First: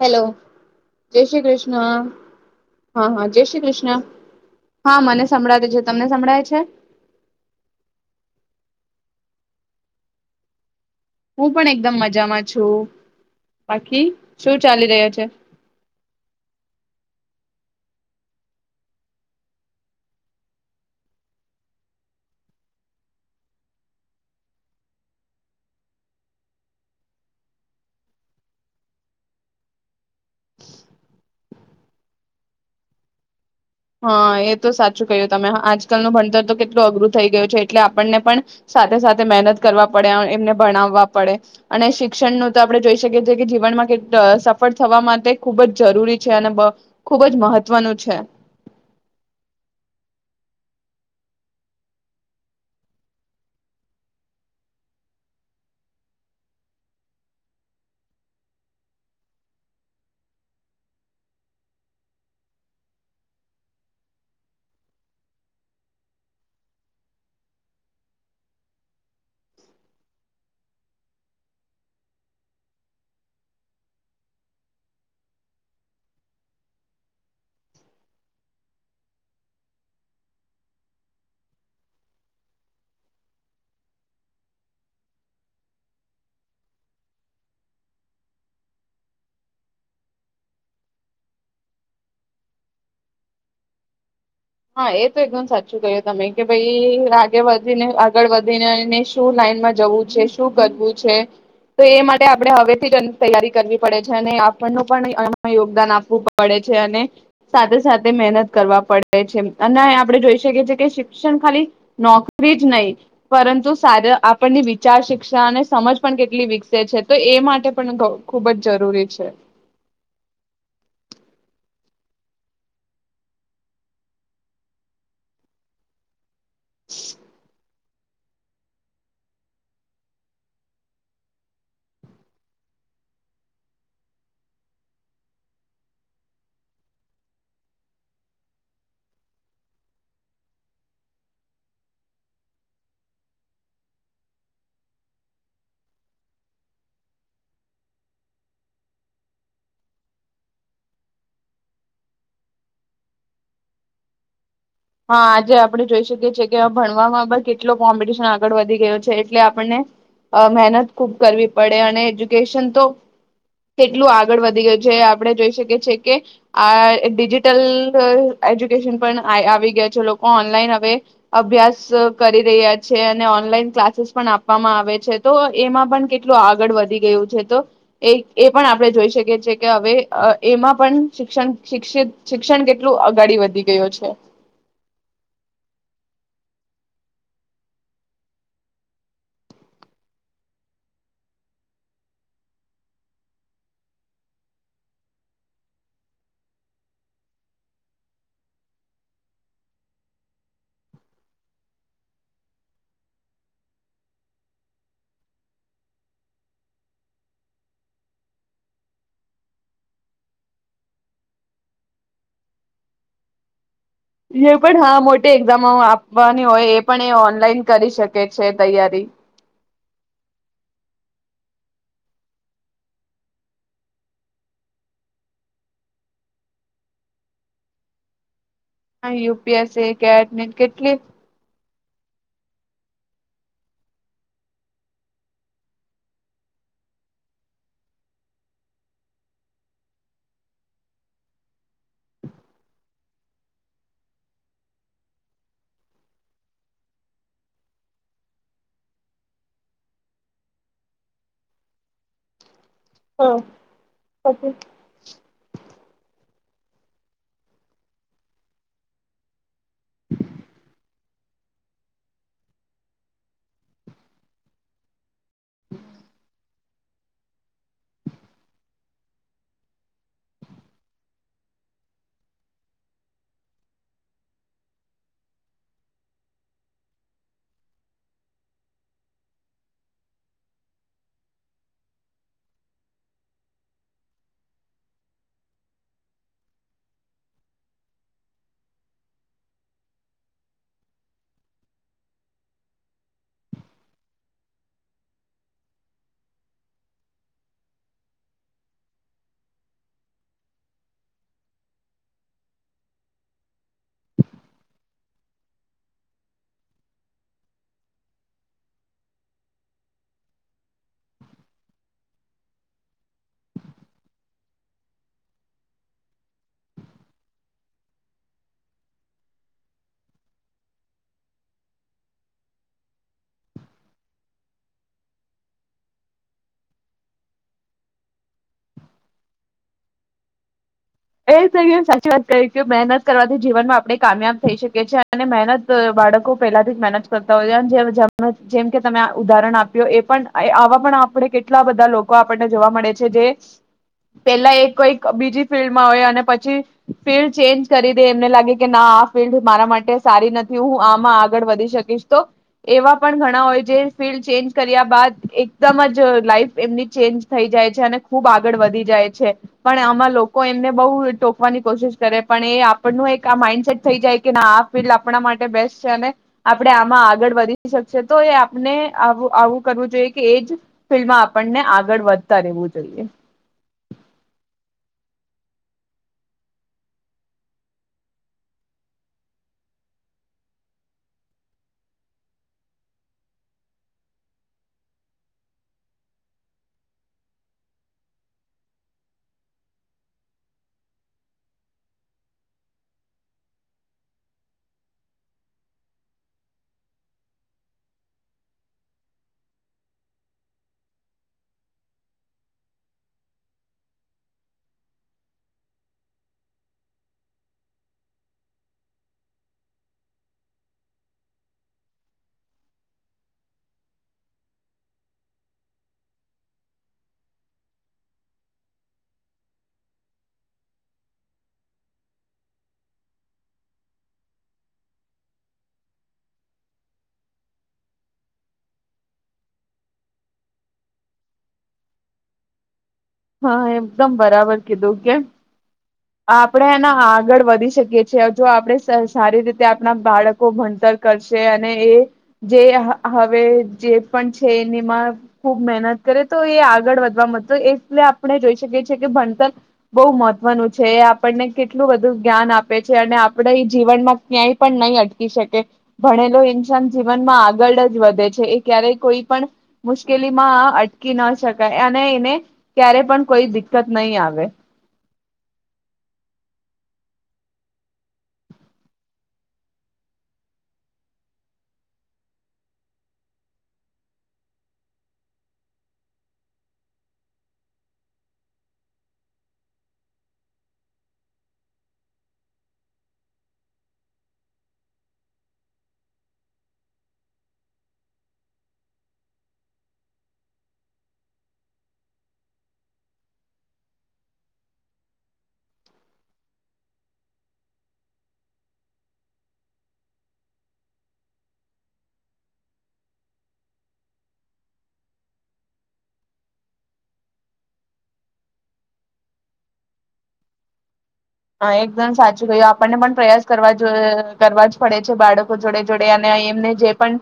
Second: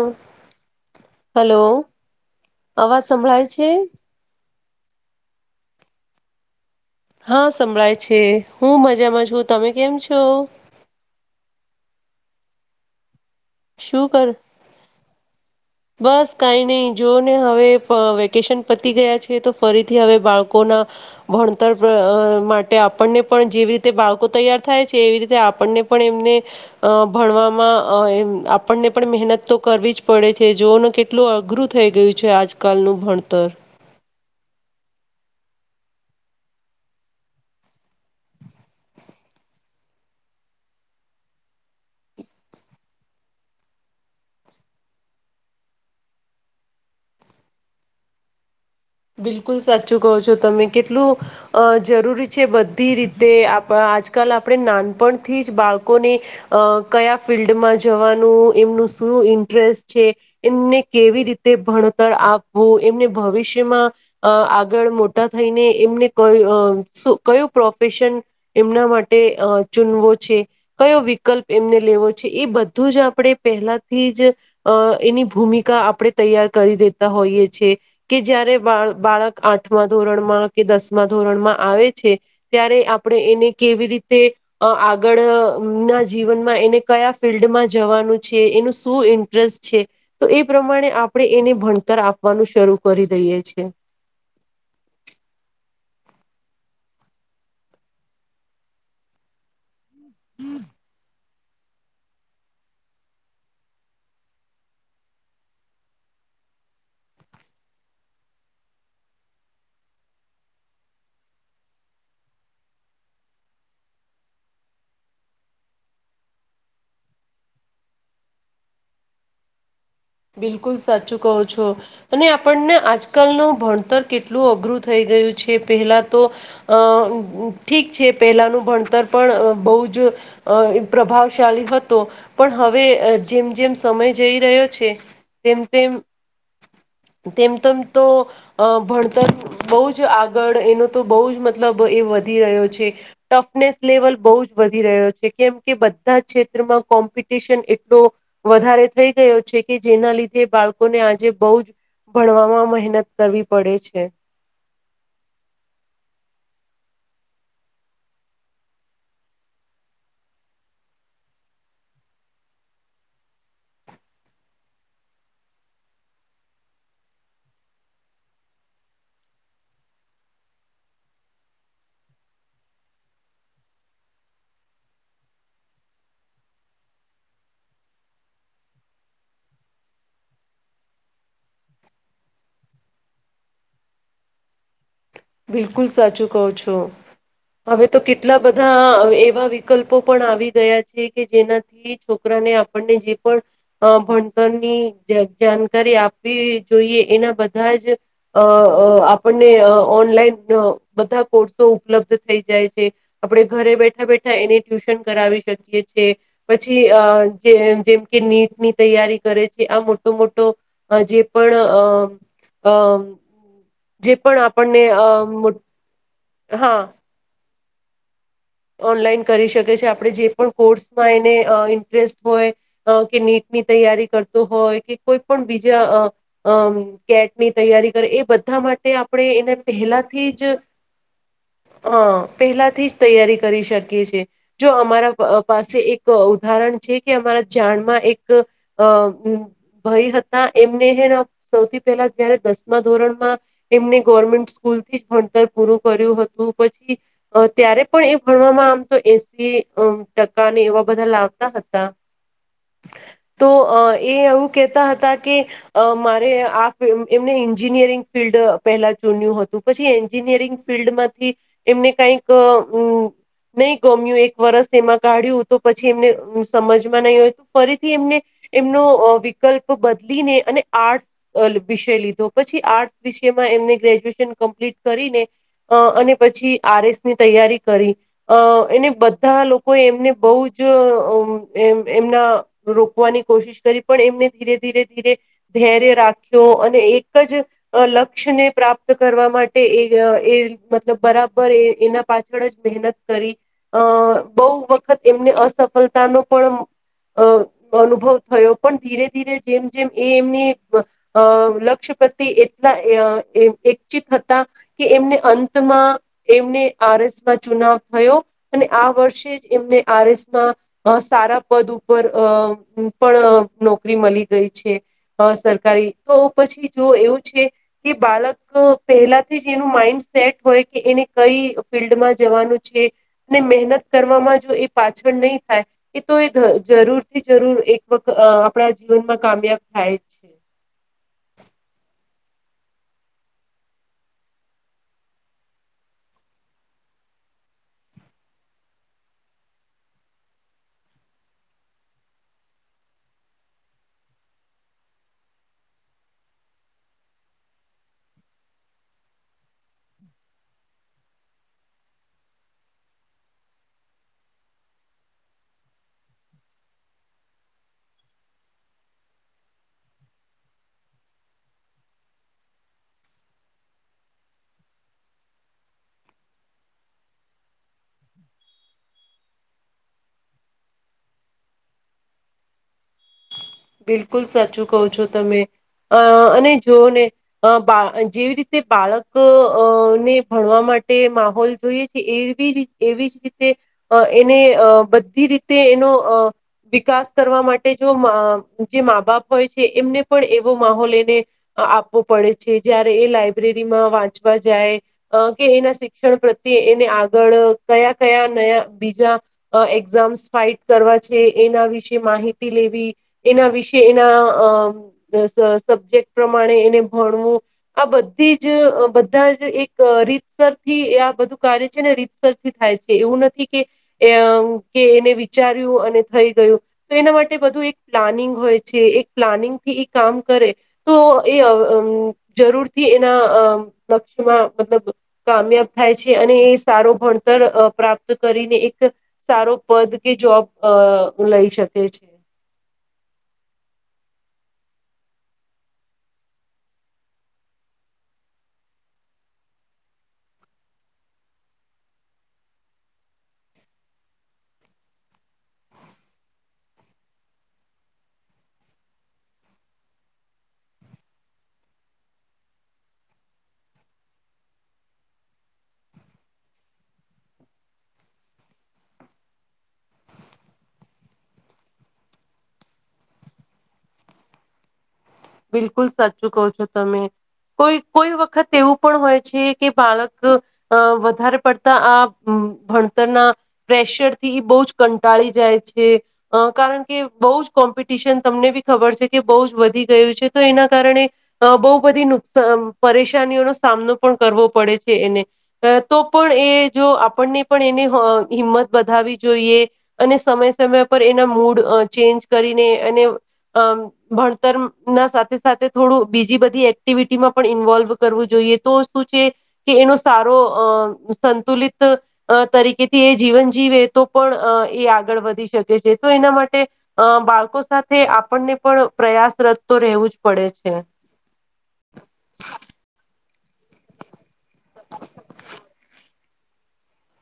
Hello જય શ્રી કૃષ્ણ અવાજ હા હા જય સંભળાય શ્રી છે કૃષ્ણ હા મને સંભળાવ દે છે તમને સંભળાય છે હા સમભળાય છે હું મજામાં છું તમે કેમ છો હું પણ એકદમ મજામાં છું બાકી શું કર શું ચાલી રહ્યા છે બસ કઈ નહી જો ને હવે વેકેશન પતી ગયા છે તો ફરીથી હવે બાળકોના ભણતર માટે આપણને પણ જેવી રીતે બાળકો તૈયાર થાય છે એવી રીતે આપણને પણ એમને અ ભણવામાં આપણને પણ મહેનત તો કરવી જ પડે છે. જોઓનું કેટલું અઘરું થઈ ગયું છે આજકાલનું ભણતર હા એ તો સાચું કહ્યું તમે આજકાલનું ભણતર તો કેટલું અઘરું થઈ ગયું છે એટલે આપણને પણ સાથે સાથે મહેનત કરવા પડે એમને ભણાવવા પડે અને શિક્ષણનું તો આપણે જોઈ શકીએ છીએ કે જીવનમાં કે સફળ થવા માટે ખૂબ જ જરૂરી છે અને ખૂબ જ મહત્વનું છે. બિલકુલ સાચું કહો છો તમે કેટલું અ જરૂરી છે બધી રીતે આજકાલ આપણે નાનપણથી જ બાળકોને અ કયા ફિલ્િલ્ડમાં જવાનું એમનું શું ઇન્ટરેસ્ટ છે એમને કેવી રીતે ભણતર આપવું એમને ભવિષ્ય આગળ મોટા થઈને એમને ક કયું પ્રોફેશન એમના માટે ચૂનવો છે કયો વિકલ્પ એમને લેવો છે એ બધું જ આપણે પહેલાથી જ એની ભૂમિકા આપણે તૈયાર કરી દેતા હોઈએ છ છે કે જયારે બા બાળક આઠમા ધોરણમાં કે દસમા ધોરણમાં આવે છે ત્યારે આપણે એને કેવી રીતે આગળ ના જીવનમાં એને કયા ફિલ્ડમાં જવાનું છે, એનું શું ઇન્ટરેસ્ટ છે, તો એ પ્રમાણે આપણે એને ભણતર આપવાનું શરૂ કરી દઈએ છે. હા એ તો એકદમ સાચું કહ્યું તમે કે ભાઈ આગે વધીને આગળ વધીને શું લાઈનમાં જવું જે શું કરવું છે. તો એ માટે આપણે હવેથી જ તૈયારી કરવી પડે છે અને આપણનું પણ યોગદાન આપવું પડે છે અને સાથે સાથે મહેનત કરવા પડે અને આપણે જોઈ શકીએ છએ કે શિક્ષણ ખાલી નોકરી જ નહી પરંતુ આપણની વિચાર શિક્ષણ અને સમજ પણ કેટલી વિકસે છે તો એ માટે પણ ખૂબ જ જરૂરી છે. બિલકુલ સાચું કહો છો અને આપણને આજકાલનું ભણતર કેટલું અઘરું થઈ ગયું છે પહેલાં તો અ ઠીક છે પહેલાંનું ભણતર પણ બહુ જ પ્રભાવશાળી હતો પણ હવે જેમ જેમ સમય જઈ રહ્યો છે. તેમ તેમ તેમ તેમ તો ભણતર બહુ જ આગળ એનો તો બહુ જ મતલબ એ વધી રહ્યો છે ટફનેસ લેવલ બહુ જ વધી રહ્યો છે કેમ કે બધા ક્ષેત્રમાં કોમ્પિટિશન એટલો વધારે થઈ ગયો છે. કે જેના લીધે બાળકોને આજે બહુ જ ભણવામાં મહેનત કરવી પડે છે. હા આજે આપણે જોઈ શકીએ છીએ કે ભણવામાં પણ કેટલો કોમ્પિટિશન આગળ વધી ગયો છે એટલે આપને મહેનત ખુબ કરવી પડે અને એજ્યુકેશન તો કેટલું આગળ વધી ગયું છે આપણે જોઈ શકીએ છએ કે આ ડિજિટલ એજ્યુકેશન પણ આવી લોકો ઓનલાઈન હવે અભ્યાસ કરી રહ્યા છે અને ઓનલાઈન ક્લાસીસ પણ આપવામાં આવે છે તો એમાં પણ કેટલું આગળ વધી ગયું છે તો એ એ પણ આપણે જોઈ શકીએ છ કે હવે એમાં પણ શિક્ષણ શિક્ષ શિક્ષણ કેટલું અગડી વધી ગયું છે. બિલકુલ સાચું કવ છો હવે તો કેટલા બધા એવા વિકલ્પો પણ આવી ગયા છે કે જેનાથી છોકરાને આપણને જે પણ ભણતરની જાણકારી આપવી જોઈએ એના બધા જ આપણને ઓનલાઈન બધા કોર્સો ઉપલબ્ધ થઈ જાય છે આપણે ઘરે બેઠા બેઠા એને ટ્યુશન કરાવી શકીએ છીએ પછી જે જેમ કે નીટની તૈયારી કરે છે આ મોટો મોટો જે પણ અ અ જે પણ એ આપ પણ હા મોટી એક્ઝામો આપવાની હોય હા એ પણ એ ઓનલાઈન કરી શકાય ઓનલાઈન કરી શકે છે આપણે જે પણ કોર્સમાં એને ઇન્ટરેસ્ટ હોય કે નીટ ની તૈયારી કરતો હોય કે કોઈ પણ બીજા કેટની તૈયારી કરે એ બધ હ યુપીએસએ કે એડમિટ કેટલી હા પેલા થી જ તૈયારી કરી શકી છે જો અમારા પાસે એક ઉદાહરણ છે કે અમારા જાણમાં એક અ ભાઈ હતા એમને સૌથી પહેલા જયારે દસમા ધોરણમાં એમને ગવર્મેન્ટ સ્કૂલથી જ ભણતર પૂરું કર્યું હતું પછી ત્યારે પણ એ ભણવામાં આમ તો એસી ટકા ને એવા બધા લાવતા હતા તો અ એ એવું કેહેતા હતા કે અ મારે આ એમને એન્જિનિયરિંગ ફિલ્ડ પહેલા ચૂન્યું હતું પછી એન્જિનિયરિંગ ફિલ્ડ માંથી એમને કઈક નહી ગમ્યું એક વરસ એમાં કાઢ્યું તો પછી એમને સમજ નહી હોય તો ફરીથી એમને એમનો વિકલ્પ બદલીને અને આર્ટસ વિષ લીધો પછી આર્ટસ વિષમાં એમને ગ્રેજ્યુએશન કમ્પ્લીટ કરીને અને પછી આર એસની તૈયારી કરી અ એને બધા લોકોએ એમને બહુ જ એમના રોકવાની કોશિશ કરી પણ એમને ધીરે ધીરે ધીરે ધૈર્ય રાખ્યો અને એક જ લક્ષ્યને પ્રાપ્ત કરવા માટે એ એ મતલબ બરાબર એ એના પાછળ જ મહેનત કરી અ બહુ વખત એમને અસફળતાનો પણ અ અનુભવ થયો પણ ધીરે ધીરે જેમ જેમ એ એમની લક્ષ્ય પ્રત્યે એટલા ચિત હતા કે એમને અંતમાં એમને આર એસમાં ચુનાવ થયો અને આ વર્ષે જ એમને આર એસ ના સારા પદ ઉપર પણ નોકરી મળી ગઈ છે સરકારી તો પછી જો એવું છે કે બાળક પહેલાથી જ એનું માઈન્ડ સેટ હોય કે એને કઈ ફિલ્ડમાં જવાનું અને મહેનત કરવામાં જો એ પાછળ નહીં થાય એ તો એ જરૂરથી જરૂર એક વખત આપણા જીવનમાં કામયાબ થાય જ છે. સાચી વાત મહેનત કરવાથી જીવનમાં આપણે કામયાબ થઈ શકીી અને મહેનત બાળકો પહેલાથી મહેનત કરતા હોય છે જે જેમ કે તમે ઉદાહરણ આપ્યું એ પણ આવા પણ આપણે કેટલા બધા લોકો આપણને જોવા મળે છે જે પેલા એક કોઈક બીજી ફિલ્ડ પછી ફિલ્ડ ચેન્જ કરી દે એમને લાગે કે ના આ ફિલ્ડ મારા માટે સારી નથી હું આમાં આગળ વધી શકીશ તો એવા પણ ઘણા હોય જે ફિલ્ડ ચેન્જ કર્યા બાદ એકદમ જ લાઈફ એમની ચેન્જ થઈ જાય છે અને ખુબ આગળ વધી જાય છે પણ આમાં લોકો કોઈ એમને બહુ ટોકવાની કોશિશ કરે પણ એ આપણનું એક આ માઇન્ડસેટ થઈ જાય કે ના આ ફિલ્ડ આપણા માટે બેસ્ટ છે અને આપણે આમાં આગળ વધી શકશે તો એ આપને આવું કરવું જોઈએ કે એ જ ફિલ્ડમાં આપણને આગળ વધતા રહેવું જોઈએ બિલકુલ સાચું કહું છો તમે અ અને જો ને બા જેવી રીતે બાળકને ભણવા માટે માહોલ જોઈએ છે એવી રી એવી જ રીતે એને અ બધી રીતે એનો વિકાસ કરવા માટે જો જે મા બાપ હોય છે એમને પણ એવો માહોલ એને આપવો પડે છે જયારે એ લાયબ્રેરીમાં વાંચવા જાય કે એના શિક્ષણ પ્રત્યે એને આગળ કયા કયા નયા બીજા એક્ઝામ્સ ફાઇટ કરવા છે એના વિશે માહિતી લેવી એના વિશે એના સબ્જેક્ટ પ્રમાણે એને ભણવું આ બધી જ બધા જ એક રીતસરથી આ બધું કાર્ય છે ને રીતસરથી થાય છે એવું નથી કે કે એને વિચાર્યું અને થઈ ગયું તો એના માટે બધું એક પ્લાનિંગ હોય છે એક પ્લાનિંગ થી એ કામ કરે તો એ જરૂર થી એના લક્ષ્યમાં મતલબ કામયાબ થાય છે અને એ સારો ભણતર પ્રાપ્ત કરીને એક સારો પદ કે જોબ લઈ શકે છે હા એકદમ બરાબર કીધું કેમ આપણે એના આગળ વધી શકીએ છીએ જો આપણે સારી રીતે આપણા બાળકો ભણતર કરશે અને એ જે હવે જે પણ છે એનીમાં ખૂબ મહેનત કરે તો એ આગળ વધવા મતો એટલે આપણે જોઈ શકીએ છીએ કે ભણતર બહુ મહત્વનું છે છે એ આપણને કેટલું બધું જ્ઞાન આપે છે અને આપણે એ જીવનમાં ક્યાંય પણ નહીં અટકી શકે ભણેલો ઇન્સાન જીવનમાં આગળ જ વધે છે એ ક્યારેય કોઈ પણ મુશ્કેલીમાં અટકી ન શકાય અને એને ક્યારે પણ કોઈ દિકકત નહી આવે બિલકુલ સાચું કહો છો તમે કોઈ કોઈ વખત એવું પણ હોય છે કે બાળક વધારે પડતા આ ભણતરના પ્રેશર થી એ બહુ જ કંટાળી જાય છે કારણ કે બહુ જ કોમ્પિટિશન તમને બી ખબર છે કે બહુ જ વધી ગું છે તો એના કારણે બહુ બધી નુકસાન પરેશાનીઓનો સામનો પણ કરવો પડે છે એને તો પણ એ જો આપણને પણ એને હિંમત બાવવી જોઈએ અને સમય સમય પર એના મૂડ ચેન્જ કરીને અને ભણતર ના સાથે સાથે થોડું બીજી બધી એક્ટિવિટીમાં પણ ઇન્વોલ્વ કરવું જોઈએ તો શું છે કે એનો સારો અ સંતુલિત તરીકેથી એ જીવન જીવે તો પણ એ આગળ વધી શકે છે તો એના માટે બાળકો સાથે આપણને પણ પ્રયાસરત તો રહેવું જ પડે છે હા એકદમ સાચું કહ્યું આપણને પણ પ્રયાસ કરવા જો કરવા જ પડે છે બાળકો જોડે જોડે અને એમને જે પણ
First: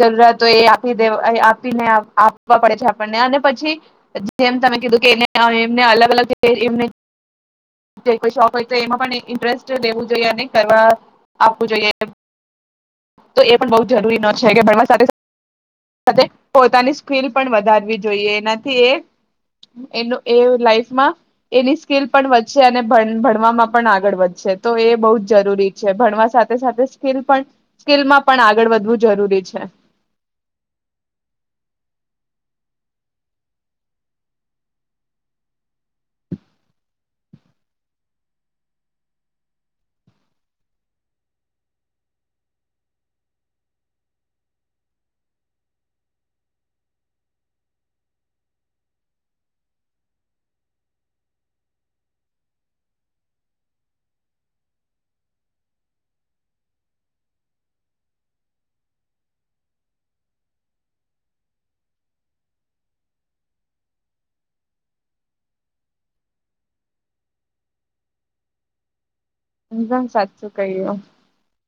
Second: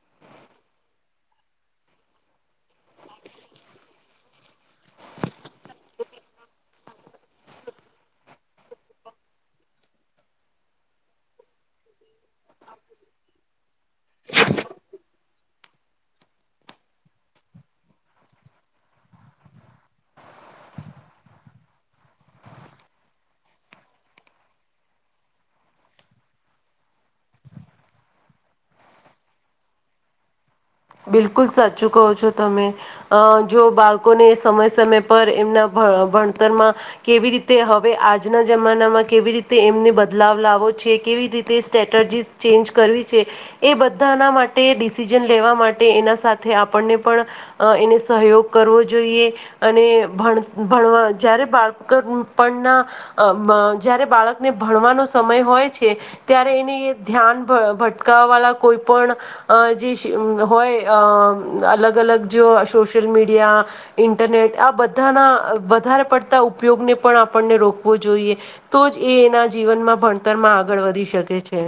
જરૂરત હોય એ આપી દે આપીને આપવા પડે છે આપણને અને પછી જેમ તમે કીધું કે એ એમને અલગ અલગ એ હો એમાં પણ ઇન્ટરેસ્ટ લેવું જોઈએ અને કરવા આપવું જોઈએ તો એ પણ બ જરૂરી ન છે કે ભણવા પોતાની સ્કલ પણ વધારવી જોઈએ એનાથી લફમાં એની સ્કલ પણ અને ભણવામાં પણ આગળ વધશે તો એ બહુ જ જરૂરી છે ભણવા સાથે સાથે સ્કલ પણ સ્કિલમાં પણ આગળ વધવું જરૂરી છે બિલકુલ સાચું કહો છો તમે જો બાળકોને સમય સમય પર એમના ભ ભણતરમાં કેવી રીતે હવે આજના જમાનામાં કેવી રીતે એમને બદલાવ લાવો છે કેવી રીતે સ્ટ્રેટર્જીસ ચેન્જ કરવી છે એ બધાના માટે ડિસિઝન લેવા માટે એના સાથે આપણને પણ એને સહયોગ કરવો જોઈએ અને ભણવા જ્યારે બાળક પણના જ્યારે બાળકને ભણવાનો સમય હોય છે ત્યારે એને એ ધ્યાન ભટકાાવવા વાળા કોઈ પણ જે હોય અલગ અલગ જો સોશિયલ મીડિયા ઇન્ટરનેટ આ બધાના વધારે પડતા ઉપયોગને પણ આપણને રોકવો જોઈએ તો જ એ એના જીવનમાં એકદમ સાચું ભણતરમાં આગળ કહ્યું વધી શકે છે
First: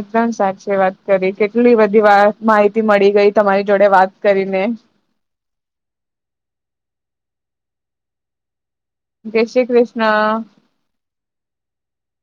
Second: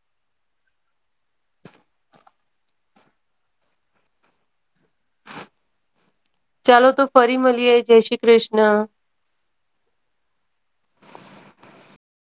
એકદમ સાચી વાત કરી કેટલી બધી વા માહિતી મળી ગઈ તમારી જોડે વાત કરીને ચાલો તો ફરી મળીએય જય શ્રી કૃષ્ણ જય શ્રી કૃષ્ણ